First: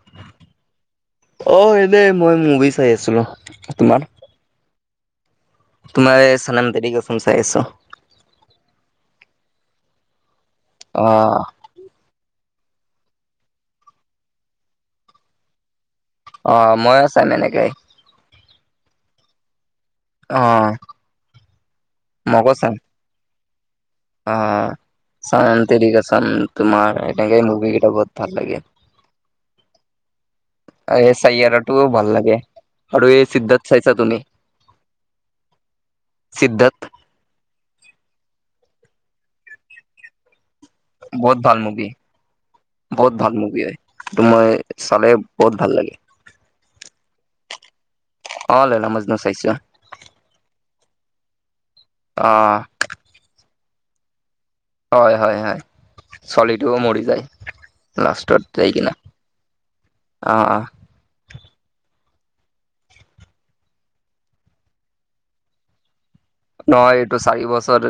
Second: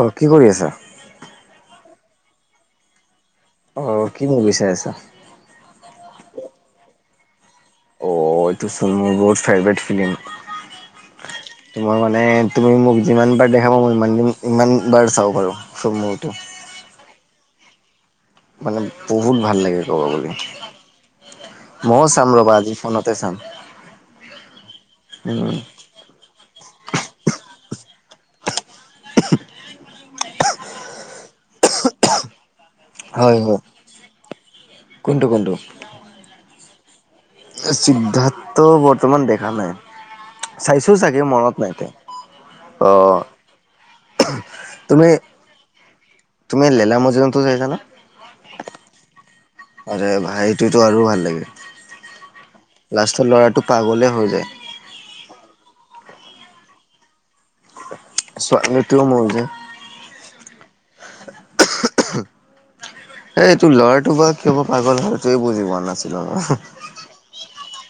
অঁ কি কৰি আছা? অ এনেই মই মুভি চাই আছিলো। অ কি মুভি চাই আছা? তোমাৰে ছানাম তেৰি কচম চাই আছোঁ। অ এইটো [inaudible] মোৰ বহুত ফেভৰেট ফিল্ম। অ। তোমাৰ মানে তুমি মোক যিমান বাৰ দেখাবা মই ইমানিন ইমান বাৰ চাব পাৰোঁ। [inaudible] অ ময়ো ছেম এনেকেই। মানে বহুত ভাল লাগে ক'ব গ'লে, অ [inaudible] মইয়ো চাম ৰ'বা আজি ফোনত। [inaudible] আ ছানাম তেৰি কছম তোমাৰ এনেকে মুভি কেইটা বহুত ভাল লাগে। এ চাইয়াৰা টো ভাল লাগে। আৰু এই হয় হয় সিদ্ধাত চাইছা তুমি কোনটো সিদ্ধাত? সিদ্ধাত বৰ্তমান দেখা নাই। চাইছো চাগে বহুত ভাল মনত নাই মুভি তে। বহুত ভাল মুভি হয় এইটো মই তুমি চালে বহুত ভাল লাগে। তুমি লেলা মাজনো তো চাইছা নে? অ লেলা মাজনো চাইছোঁ। আৰে ভাই [unintelligible] আৰু ভাল লাগে। অঁ। লাষ্টত ল'ৰাটো পাগলে হৈ যায়। হয় হয় হয় ছোৱালীটোও মৰি যায় লাষ্টত যায় কিনে। ছোৱালীটোও মৰি যায় অ অ। এ তোৰ ল'ৰাটো বা কিয় বা পাগল হল সেইটোয়ে বুজি পোৱা নাছিলোঁ। নহয়, এইটো চাৰি বছৰ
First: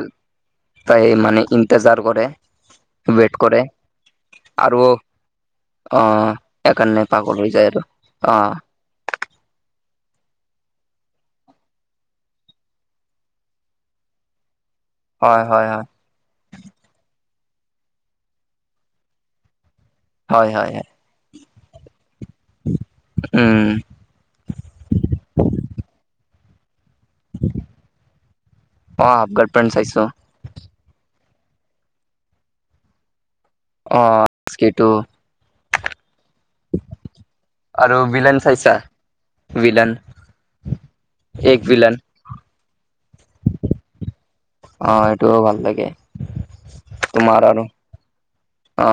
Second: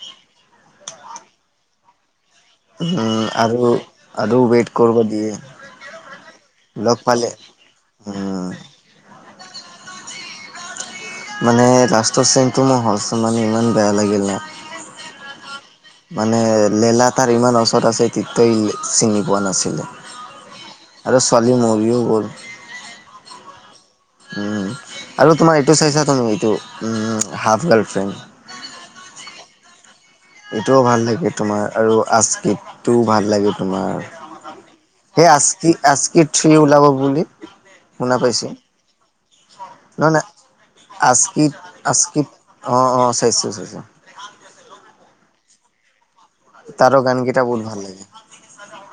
তাই মানে ইন্তেজাৰ কৰে। উম! ৱেইট কৰে আৰু আৰু ৱেট কৰিব দিয়ে। অ, লগ সেইকাৰণে পালে পাগল হৈ যায় আৰু অ। উম মানে, লাষ্টৰ চিনটো মই হ'লচ মানে ইমান বেয়া লাগিল ন। হয়, হয়, হয়। মানে, লেলা তাৰ ইমান ওচৰত আছে তেতিয়াও চিনি পোৱা নাছিলে। হয় হয় হয় আৰু ছোৱালী মৰিও গ'ল। উম! উম, আৰু তোমাৰ এইটো চাইছা তুমি এইটো হাফ গাৰ্লফ্ৰেণ্ড? অ, হাফ গাৰ্লফ্ৰেণ্ড চাইছো। এইটোও ভাল লাগে তোমাৰ, আৰু আস্কিতটোও ভাল লাগে অ তোমাৰ। সেইটো সেই আস্কি, আস্কি থ্ৰী ওলাব বুলি আৰু শুনা ভিলন পাইছো চাইছা? ভিলন! আস্কিত, আস্কিত অ' অ' চাইছোঁ চাইছোঁ। অ, এইটোও ভাল লাগে। তাৰো, তোমাৰ গানকেইটা আৰু বহুত ভাল লাগে। অ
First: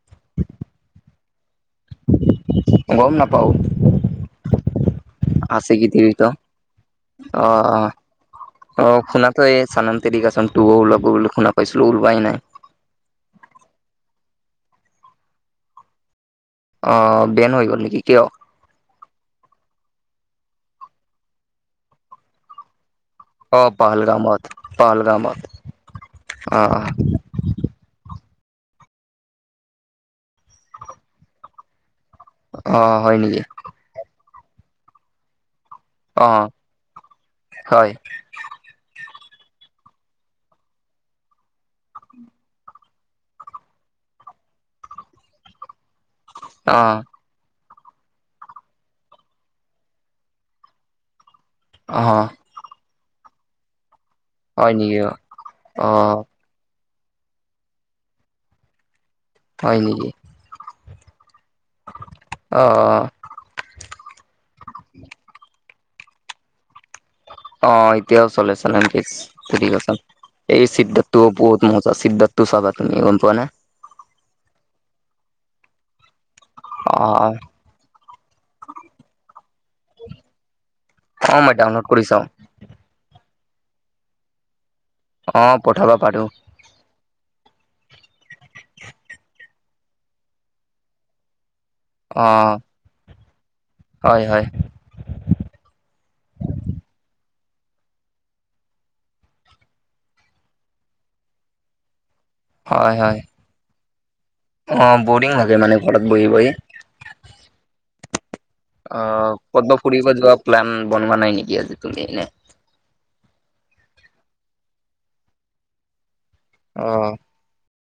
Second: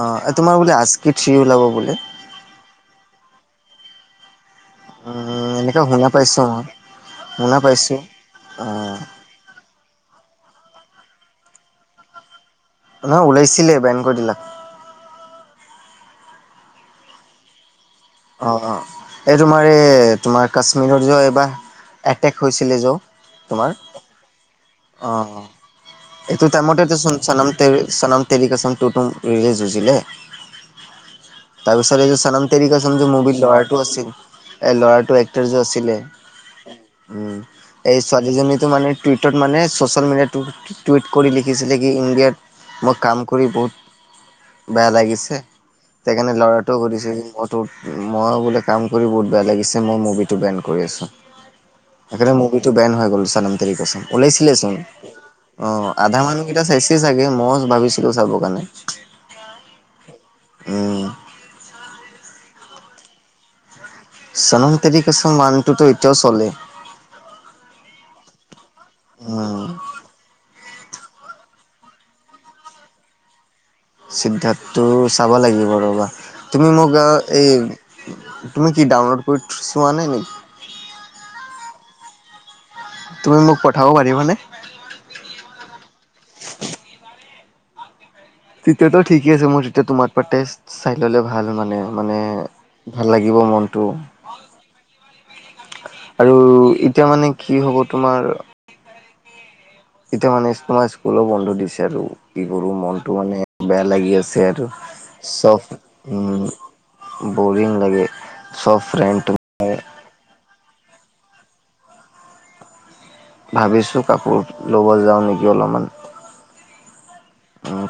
অ' তোমাৰ বোলে আস্কি থ্ৰী ওলাব বোলে? গম নাপাওঁ! উম এনেকে আচিকি শুনা থ্ৰীটো পাইছো মই অ' শুনা অ' পাইছো অ' শুনা ত' এই চনম তেৰি কচম টুও ওলাব বুলি শুনা পাইছিলো, ওলোৱাই নাই। নহয় ওলাইছিলে, বেন কৰি দিলাক। অ' বেন হৈ গ'ল নেকি, কিয়? অ' অ' এই তোমাৰ এই তোমাৰ কাশ্মীৰৰ যে এইবাৰ এটেক হৈছিলে জো। অ' পাহালগামত, পাহালগামত। এইটো টাইমতেতেচোন চনম তেৰি চনম তেৰি কচম টুটো ৰিলিজ হৈছিলে। তাৰ পিছত এই যে চনম তেৰি অ কচম যে হয় মুভিৰ নেকি ল'ৰাটো আছিল এ ল'ৰাটো এক্টাৰ যে আছিলে। অ উম, হয় এই ছোৱালীজনীটো মানে টুইটাৰ মানে চচেল মিডিয়াটো টুইট কৰি লিখিছিলে কি ইণ্ডিয়াত মই কাম কৰি বহুত বেয়া লাগিছে, সেইকাৰণে ল'ৰাটোও অ', কৰিছে। ত' মই বোলে কাম কৰি বহুত বেয়া লাগিছে! মই মুভিটো বেন কৰি আছোঁ। অ', সেইকাৰণে মুভিটো বেন হৈ গল চনম তেৰি কচম, হয় ওলাইছিলেচোন। নেকি অ' আধা মানুহ কেইটা চাইছে চাগে, মই ভাবিছিলো চাবৰ কাৰণে। হয় নিকি? উম, অ', অ'। চনম তেৰি কচম ৱানটোতো এতিয়াও চলে। অ' এতিয়াও চলে চনম [unintelligible] উম, তেৰি কচম। এই সিদ্ধাৰ্থটোও বহুত মজা, সিদ্ধাৰ্থটো চাবা তুমি গম পোৱা নে? সিদ্ধাৰ্থটোও চাবা লাগিব ৰ'বা! তুমি মোক অ', এই তুমি কি ডাউনলোড কৰি চোৱা নাই নি? অ, মই ডাউনলোড কৰি চাওঁ। তুমি, মোক পঠাব পাৰিবানে? অ, পঠাব পাৰোঁ। তেতিয়াতো ঠিকে আছে, মোৰ তেতিয়া তোমাৰ টেষ্ট চাই ললে ভাল মানে। মানে অ', ভাল লাগিব মনটোও। হয়, হয়, আৰু এতিয়া মানে কি হ'ব তোমাৰ। এতিয়া মানে তোমাৰ স্কুলো বন্ধ দিছে আৰু। কি কৰো হয়, মনটো হয় মানে বেয়া লাগি আছে আৰু। অ', বৰিং লাগে চব মানে ঘৰত বহি উম, বহি বৰিং লাগে। চব ফ্ৰেণ্ড অ' ক'তো ফুৰিব যোৱা প্লান বনোৱা নাই নেকি আজি তুমি এনে? ভাবিছোঁ কাপোৰ ল'ব যাওঁ নেকি অলপমান। অ',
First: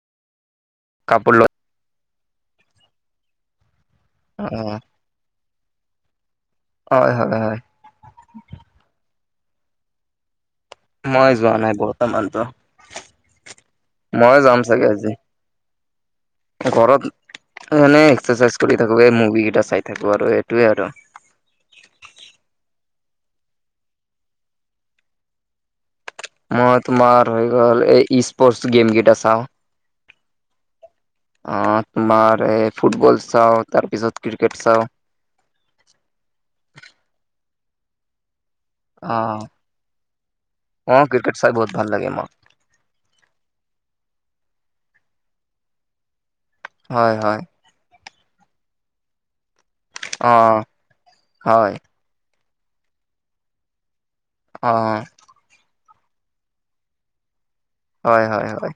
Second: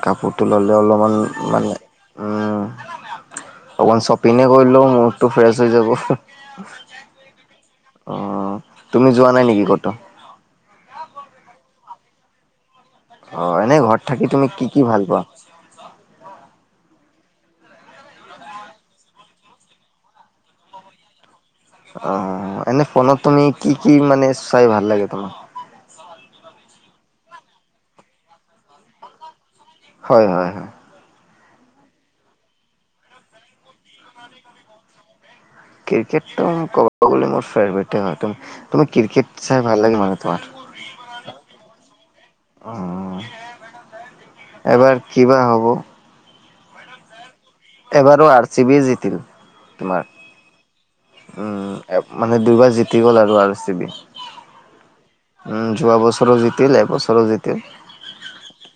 কাপোৰটো ল'লে অলপমান কাপোৰ ল মানে উম অকণমান চব। পিনে অ', কৰিলেও মুডটো ফ্ৰেছ হৈ যাব। অ' হয়, হয়, হয় তুমি যোৱা নাই নেকি কতো? মই যোৱা নাই বৰ্তমানটো। অ' এনেই ঘৰত থাকি তুমি চাগে কি-কি ভাল আজি পোৱা? [inaudible] ঘৰত মানে এক্সাৰচাইজ কৰি থাকো এই মুভি কেইটা চাই থাকো আৰু এইটোয়ে আৰু। অ, এনে ফোনত তুমি কি কি মানে চাই ভাল লাগে তোমাক? মই তোমাৰ হৈ গল ই স্প'ৰ্টছ গেম গিতা চাও। হয়-হয়-হয়। অ, তোমাৰ এ ফুটবল চাও, তাৰপিছত ক্ৰিকেট চাও। ক্ৰিকেটটো কবলে গলে মোৰ ফেভটদ হয়। তুমাৰ ক্ৰিকেট অ' চাই ভাল লাগে মানে তোমাৰ। অ' ক্ৰিকেট চাই বহুত ভাল লাগে মোৰ অ, এবাৰ কিবা হব? হয়-হয়। এবাৰো আৰ চি বি জিতি তোমাৰ। অ' হয়। উম, মানে দুইবাৰ জতি গ'ল আৰু আৰু আৰ চি বি। অ', যোৱা বছৰো জিতিল, এবছৰো জিতিল। হয়-হয়-হয়,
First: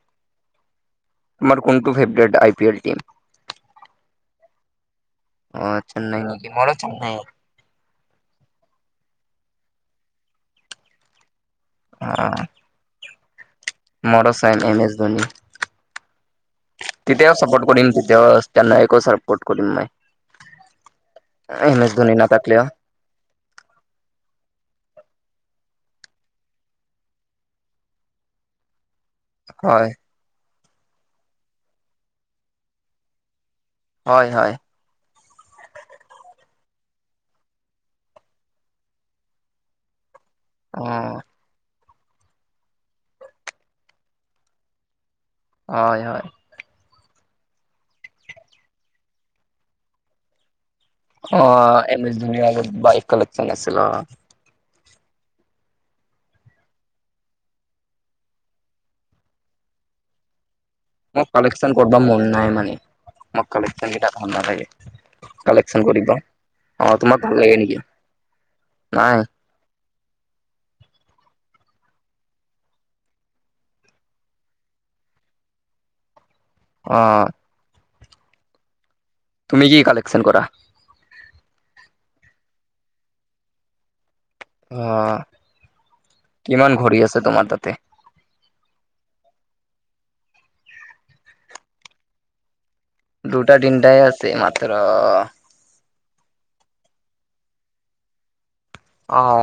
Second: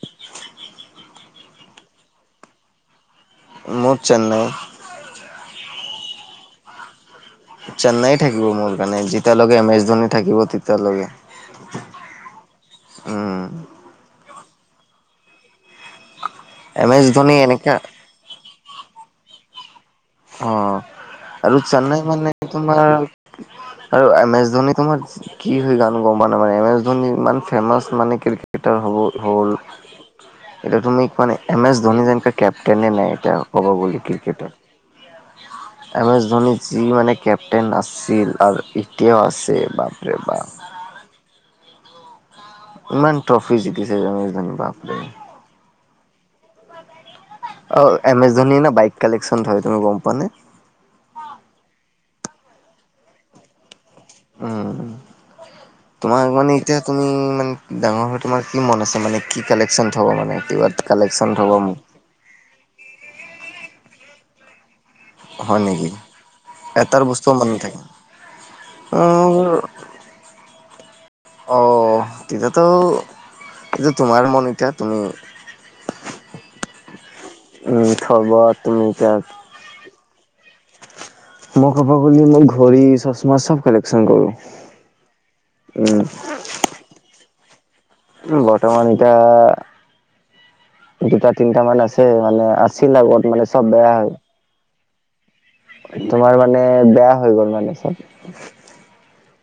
তোমাৰ কোনটো favourite I P L team. মোৰ চেন্নাই। অ, চেন্নাই নেকি মোৰোঁ চেন্নাই। চেন্নাই থাকিব মোৰ কাৰণে যেতিয়াল লগে এম এছ ধোনী থাকিব তেতিয়ালৈকে। অ', উম। মৰ চন M S Dhoni M S Dhoni তেতিয়াও চাপৰ্ট এনেকা কৰিম। তেছে একো চাপ'ৰ্ট কৰিম মই। অ আৰু এম এছ চেন্নাই ধনী মানে নাথাকিলেও তোমাৰ আৰু এম এছ ধোনী তোমাৰ কি হৈ গান গম পানাই মানে এম এছ ধোনি ইমান ফেমাচ মানে ক্ৰিকেটাৰ হব হ'ল। হয় এতি তুমি মানে এম এছ ধোনী যেনে কেপটেনেে নাই এটা ক'ব বুলি হয় ক্ৰিকেট। হয় [inaudible] এম এছ ধোনী যি মানে কেপটেইন আছিল আৰু এতিয়াও আছে বাপৰে বাপ। অ', ইমান ট্ৰফি জিকিছে এম এছ ধনী বাপৰে। হয়-হয়। অ, এম এছ ধোনী না বাইক কালেকশচন ধ হয় তুমি গম পোৱা নে? অ, এম এছ ধনী আগত বাইক কলক চ ন আছিল। উম। [inaudible] তোমাক মানে এতিয়া তুমি মানে ডাঙৰ হৈ তোমাৰ কি মন আছে মানে কি কালেকশ্যন থ'ব মানে কিবা মোক কালেকশ্যন থ'ব কালেকচ্যন কৰিব মন নাই মানে মোক কালেকচ্যন কেইটা ভাল নালাগে হয় কালেকচন নেকি? কৰিবা, অ তোমাক লাগে নেকি? নাই ওম। অ, তেতিয়াতো যে তোমাৰ মন এতিয়া তুমি [inaudible] ওম। উম হব তুমি তাক। তুমি কি কালেকশ্যন কৰা? মই ক'ব গ'লে মই ঘড়ী চচমা চব কালেকশচন কৰো। অ, কিমান ঘড়ী আছে তোমাৰ তাতে? উম বৰ্তমান এতিয়া দুটা তিনটা মান আছে মানে আছ চছিল আগত মানে চব বেয়া হৈ ত ৰ তোমাৰ মানে বেয়া হৈ গ'ল মানে চব। অঁ।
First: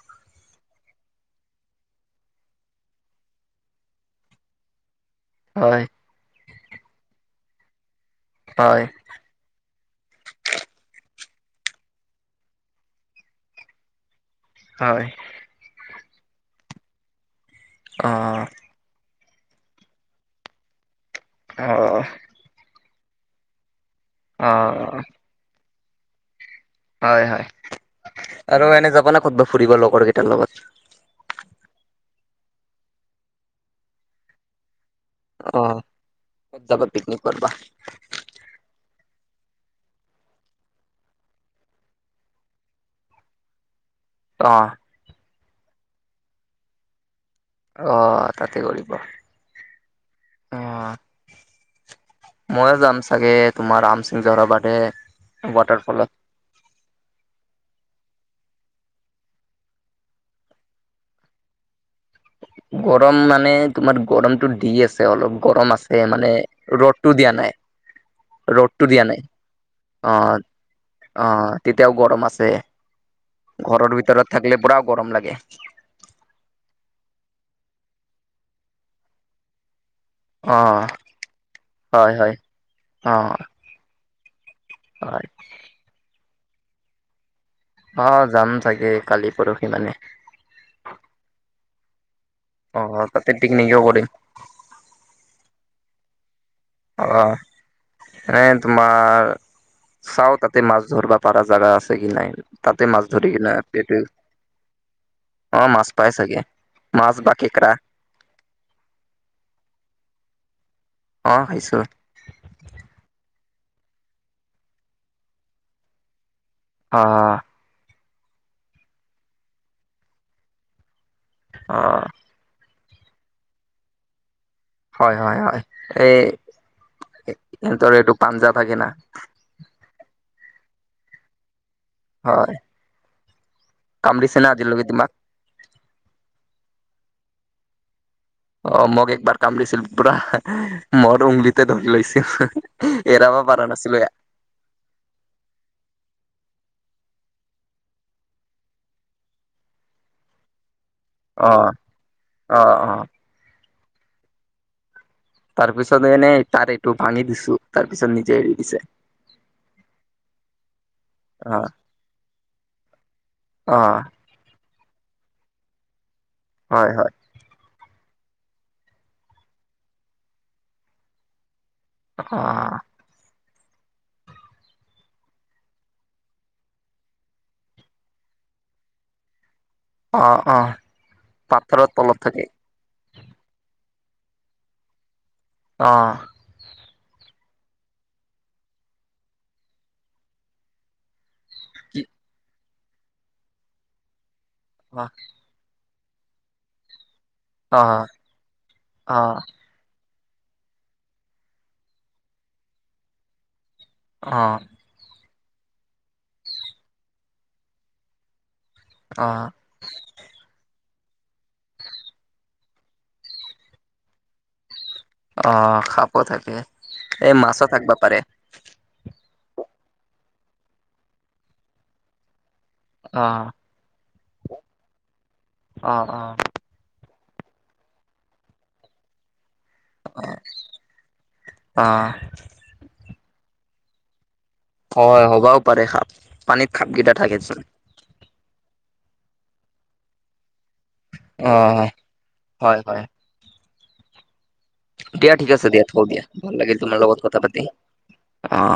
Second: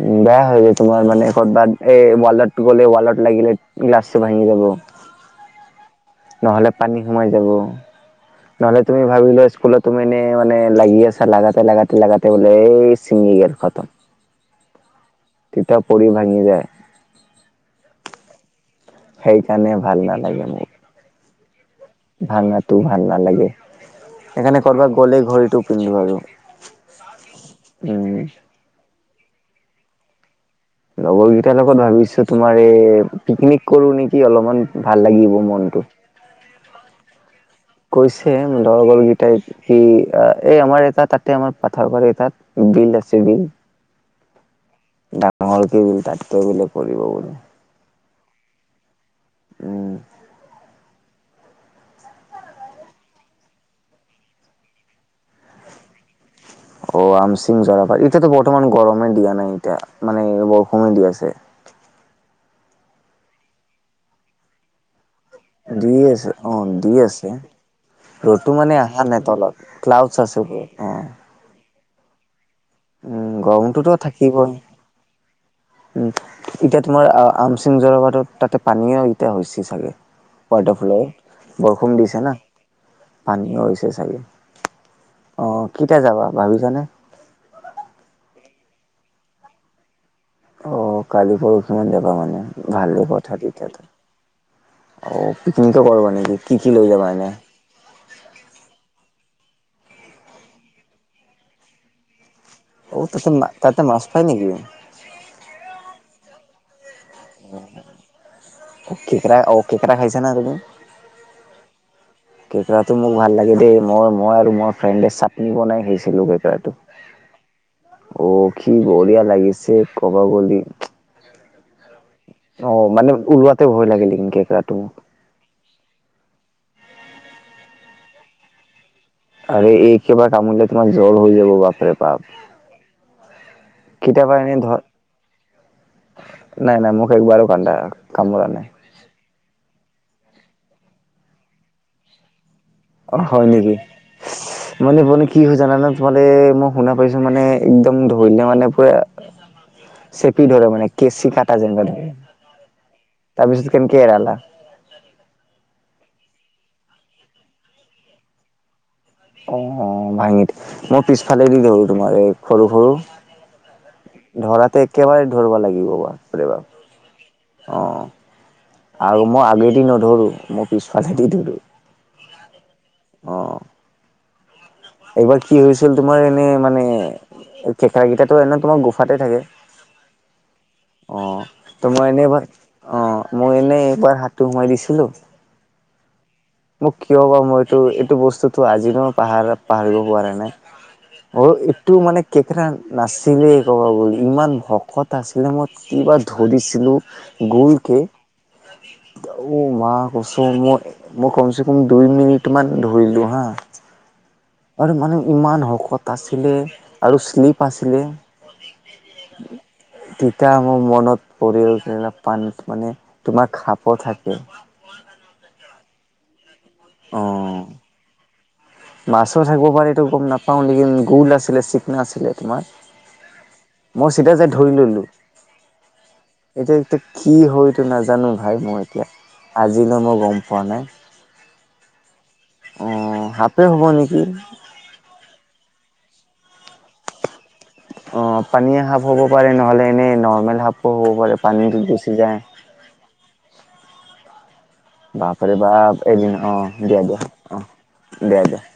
উম, বেয়া হৈ গ'ল তোমাৰ মানে কৰ'বাত এই ৱালত গ'লে ৱালত লাগিলে গ্লাছটো ভাঙি যাব। হয়। নহলে পানী সোমাই যাব, নহলে হয় তুমি ভাবিলো স্কুলত তুমি এনেই মানে লাগি আছা, লাগাতে লাগাতে লাগাতে বোলে এই চিঙি গল খতম। হয়। তেতিতা পৰি ভাঙি যায়। অঁ'অঁ। সেইকাৰণে, ভাল নালাগে মোৰ। অ'অ' অ'। ভাঙাটো ভাল নালাগে। অ সেইকাৰণে কৰ'বাত গ'লেই ঘড়ীটো পিন্ধো আৰু। হয় হয়, উম। আৰু এনে যাবা নে ক'তবাত ফুৰিব লগৰ কেইটাৰ লগত? লগৰ কেইটাৰ লগত ভাবিছো তোমাৰ এ পিকনিক কৰো নেকি অলপমান ভাল লাগিব মনটো। তাপা পিকনিক কত বা? কৈছে লগৰ কেইটাইত সি এই আমাৰ এটা তাতে আমাৰ পথাৰ বাৰি এ তাত বিল আছে বিল। অহ। ডাত নহল কি বুলি তাতকৈ বোলে কৰিব বুলি। অ', তাকে কৰিব। উম ময়ে যাম চাগে, তোমাৰ ৰামসিং জহৰাবাদে ৱাটাৰ ফলত। অ', আমচিং জৰাবাৰ ইতিয়াতো বৰ্তমান গৰমে দিয়া নাই ইতিয়া মানে বৰষুনে দিয়া আছে। গৰম মানে তোমাৰ গৰমতটো দি আছে অলপ। গৰম দি আছে মানে অ দি ৰ'দটো আছে দিয়া নাই। ৰ'দটো মানে অহা নাই তলত, অ ক্লাউডছ আছে ওম অ। তেতিয়াও গৰম আছে, উম ঘৰৰ গৰমটোতো ভিতৰত থাকিবই থাকিলে পুৰা গৰম লাগে। উম, এতিয়া তোমাৰ আমচিং জৰবাতত তাতে পানীও এতিয়া হৈছে চাগে। অ ৱাটাৰ ফ্ল'ৰ বৰষুন হয় দিছে হয় ন। অ পানী হৈছে চাগে হয় অ', কেতিয়া যাবা ভাবিছানে? অ', যাম চাগে কালি পৰহি মানে। অ', কালি পৰহিমান যাবা মানে অ ভাল তাতে কথা দিতি। পিকনিকো অ', কৰিম পিকনিকো কৰা নেকি কি কি লৈ অ যাবা এনে? এনে তোমাৰ চাও তাতে মাছ ধৰিবা পাৰা জাগা আছে কি নাই। তাতে অ মাছ ধৰি কি না তাতে পেটে। মাছ পাই নেকি? অ', মাছ পাই চাগে মাছ বা কেকৰা। কেকেৰা অঁ কেকেৰা খাইছে না তুমি? অ', খাইচো। কেকৰাটো মোক ভাল লাগে দেই মই মই আৰু মোৰ ফ্ৰেণ্ডে চাটনি বনাই শিছিলোঁ কেকৰাটোত। অ'। অ', কি বঢ়িয়া লাগিছে কবা গলি। অ'। অ', মানে ওলোৱাতে ভয় লাগিলে কিন্তু কেকৰাটো। হয় হয় হয় এই সিহঁতৰ এইটো পাঞ্জাৱ থাকে না। আৰু এই কেইবা কামৰিলে তোমাৰ জ্বৰ হৈ যাব বাপে। হয়। কেতিয়াবা কামৰিছে না এনেই ধৰ আজিলৈকে তোমাক নাই নাই মোক একবাৰো কান্দা কামোৰা নাই। অ মোক একবাৰ কামৰিছিল পুৰা মৰ উংলিতে ধৰি লৈছিল। অ', এৰাব হয় পৰা নেকি? নাছিলো মানে মানে কি হয় জানান তোমালে মই শুনা পাইছো মানে একদম ধৰিলে মানে পুৰা [unintelligible] চেপি ধৰে মানে কেচি অ কটা যেন ধ অ অ তাৰপিছত কেনকে এৰালা? তাৰপিছত এনেই তাৰ এইটো ভাঙি দিছো তাৰ পিছত নিজে এৰি দিছে। অঁ, অঁ ভাঙিত মই পিছফালে অ দি ধৰো তোমাৰ এই সৰু- সৰু। অঁ। ধৰাতে একেবাৰে ধৰিব লাগিব বা বাপ্ৰে বাপ। হয় হয়। অঁ, আৰু মই আগেদি নধৰো মই পিছফালেদি ধৰো। অঁ। অ' এইবাৰ কি হৈছিল তোমাৰ এনে মানে এই কেকৰাকেইটাতটো এনে তোমাৰ গোফাতে থাকে। অ অ অঁ, তো পাথৰত মই তলত এনেই ভ থাকে অঁ, মই এনেই এইবাৰ হাতটো সোমাই দিছিলো। অঁ। মোক কিয় বা মই এইটো এইটো বস্তুতটো আজিলৈ পাহাৰ পাহৰিব পৰা নাই। অ এইটো কি মানে কেকেৰা নাছিলেই ক'ব গলে ইমান অ শকত আছিলে মই কিবা ধৰিছিলো অ গুলকে অ মা চ মই মই কমচে কম দুই মিনিটমান ধৰিলোঁ হা। অঁ। আৰু মানে ইমান শকত আছিলে আৰু শ্লিপ আছিলে। অঁ। তেতিয়া মোৰ মনত পৰিল পানীত মানে তোমাৰ খাপও থাকে। অ খাপো থাকে। এই মাছো অঁ। থাকিব পাৰে মাছো থাকিব পাৰে গম নাপাওঁ লেকিন গোল আছিলে চিকনা আছিলে তোমাৰ। অ মই চিধা যায় ধৰি ললোঁ। অ অ এতিয়া এতিয়া কি হয় এইটো নাজানো ভাই মই এতিয়া আজিলৈ মই গম পোৱা নাই অঁহ। অঁ সাপে হ'ব নেকি। হয় হবাও পাৰে সাপ পানীত সাপকেইটা থাকেচোন অঁ পানীয়ে সাপ হ'ব পাৰে নহ'লে এনেই নৰ্মেল সাপো হ'ব পাৰে পানীত অ', গুচি যায়। হয় হয়। দিয়া ঠিক বাপৰে আছে দিয়া বাপ থওঁ দিয়া, এদিন অ ভাল লাগিল তোমাৰ দিয়া লগত দিয়া কথা পাতি, অ দিয়া দিয়া। অ'।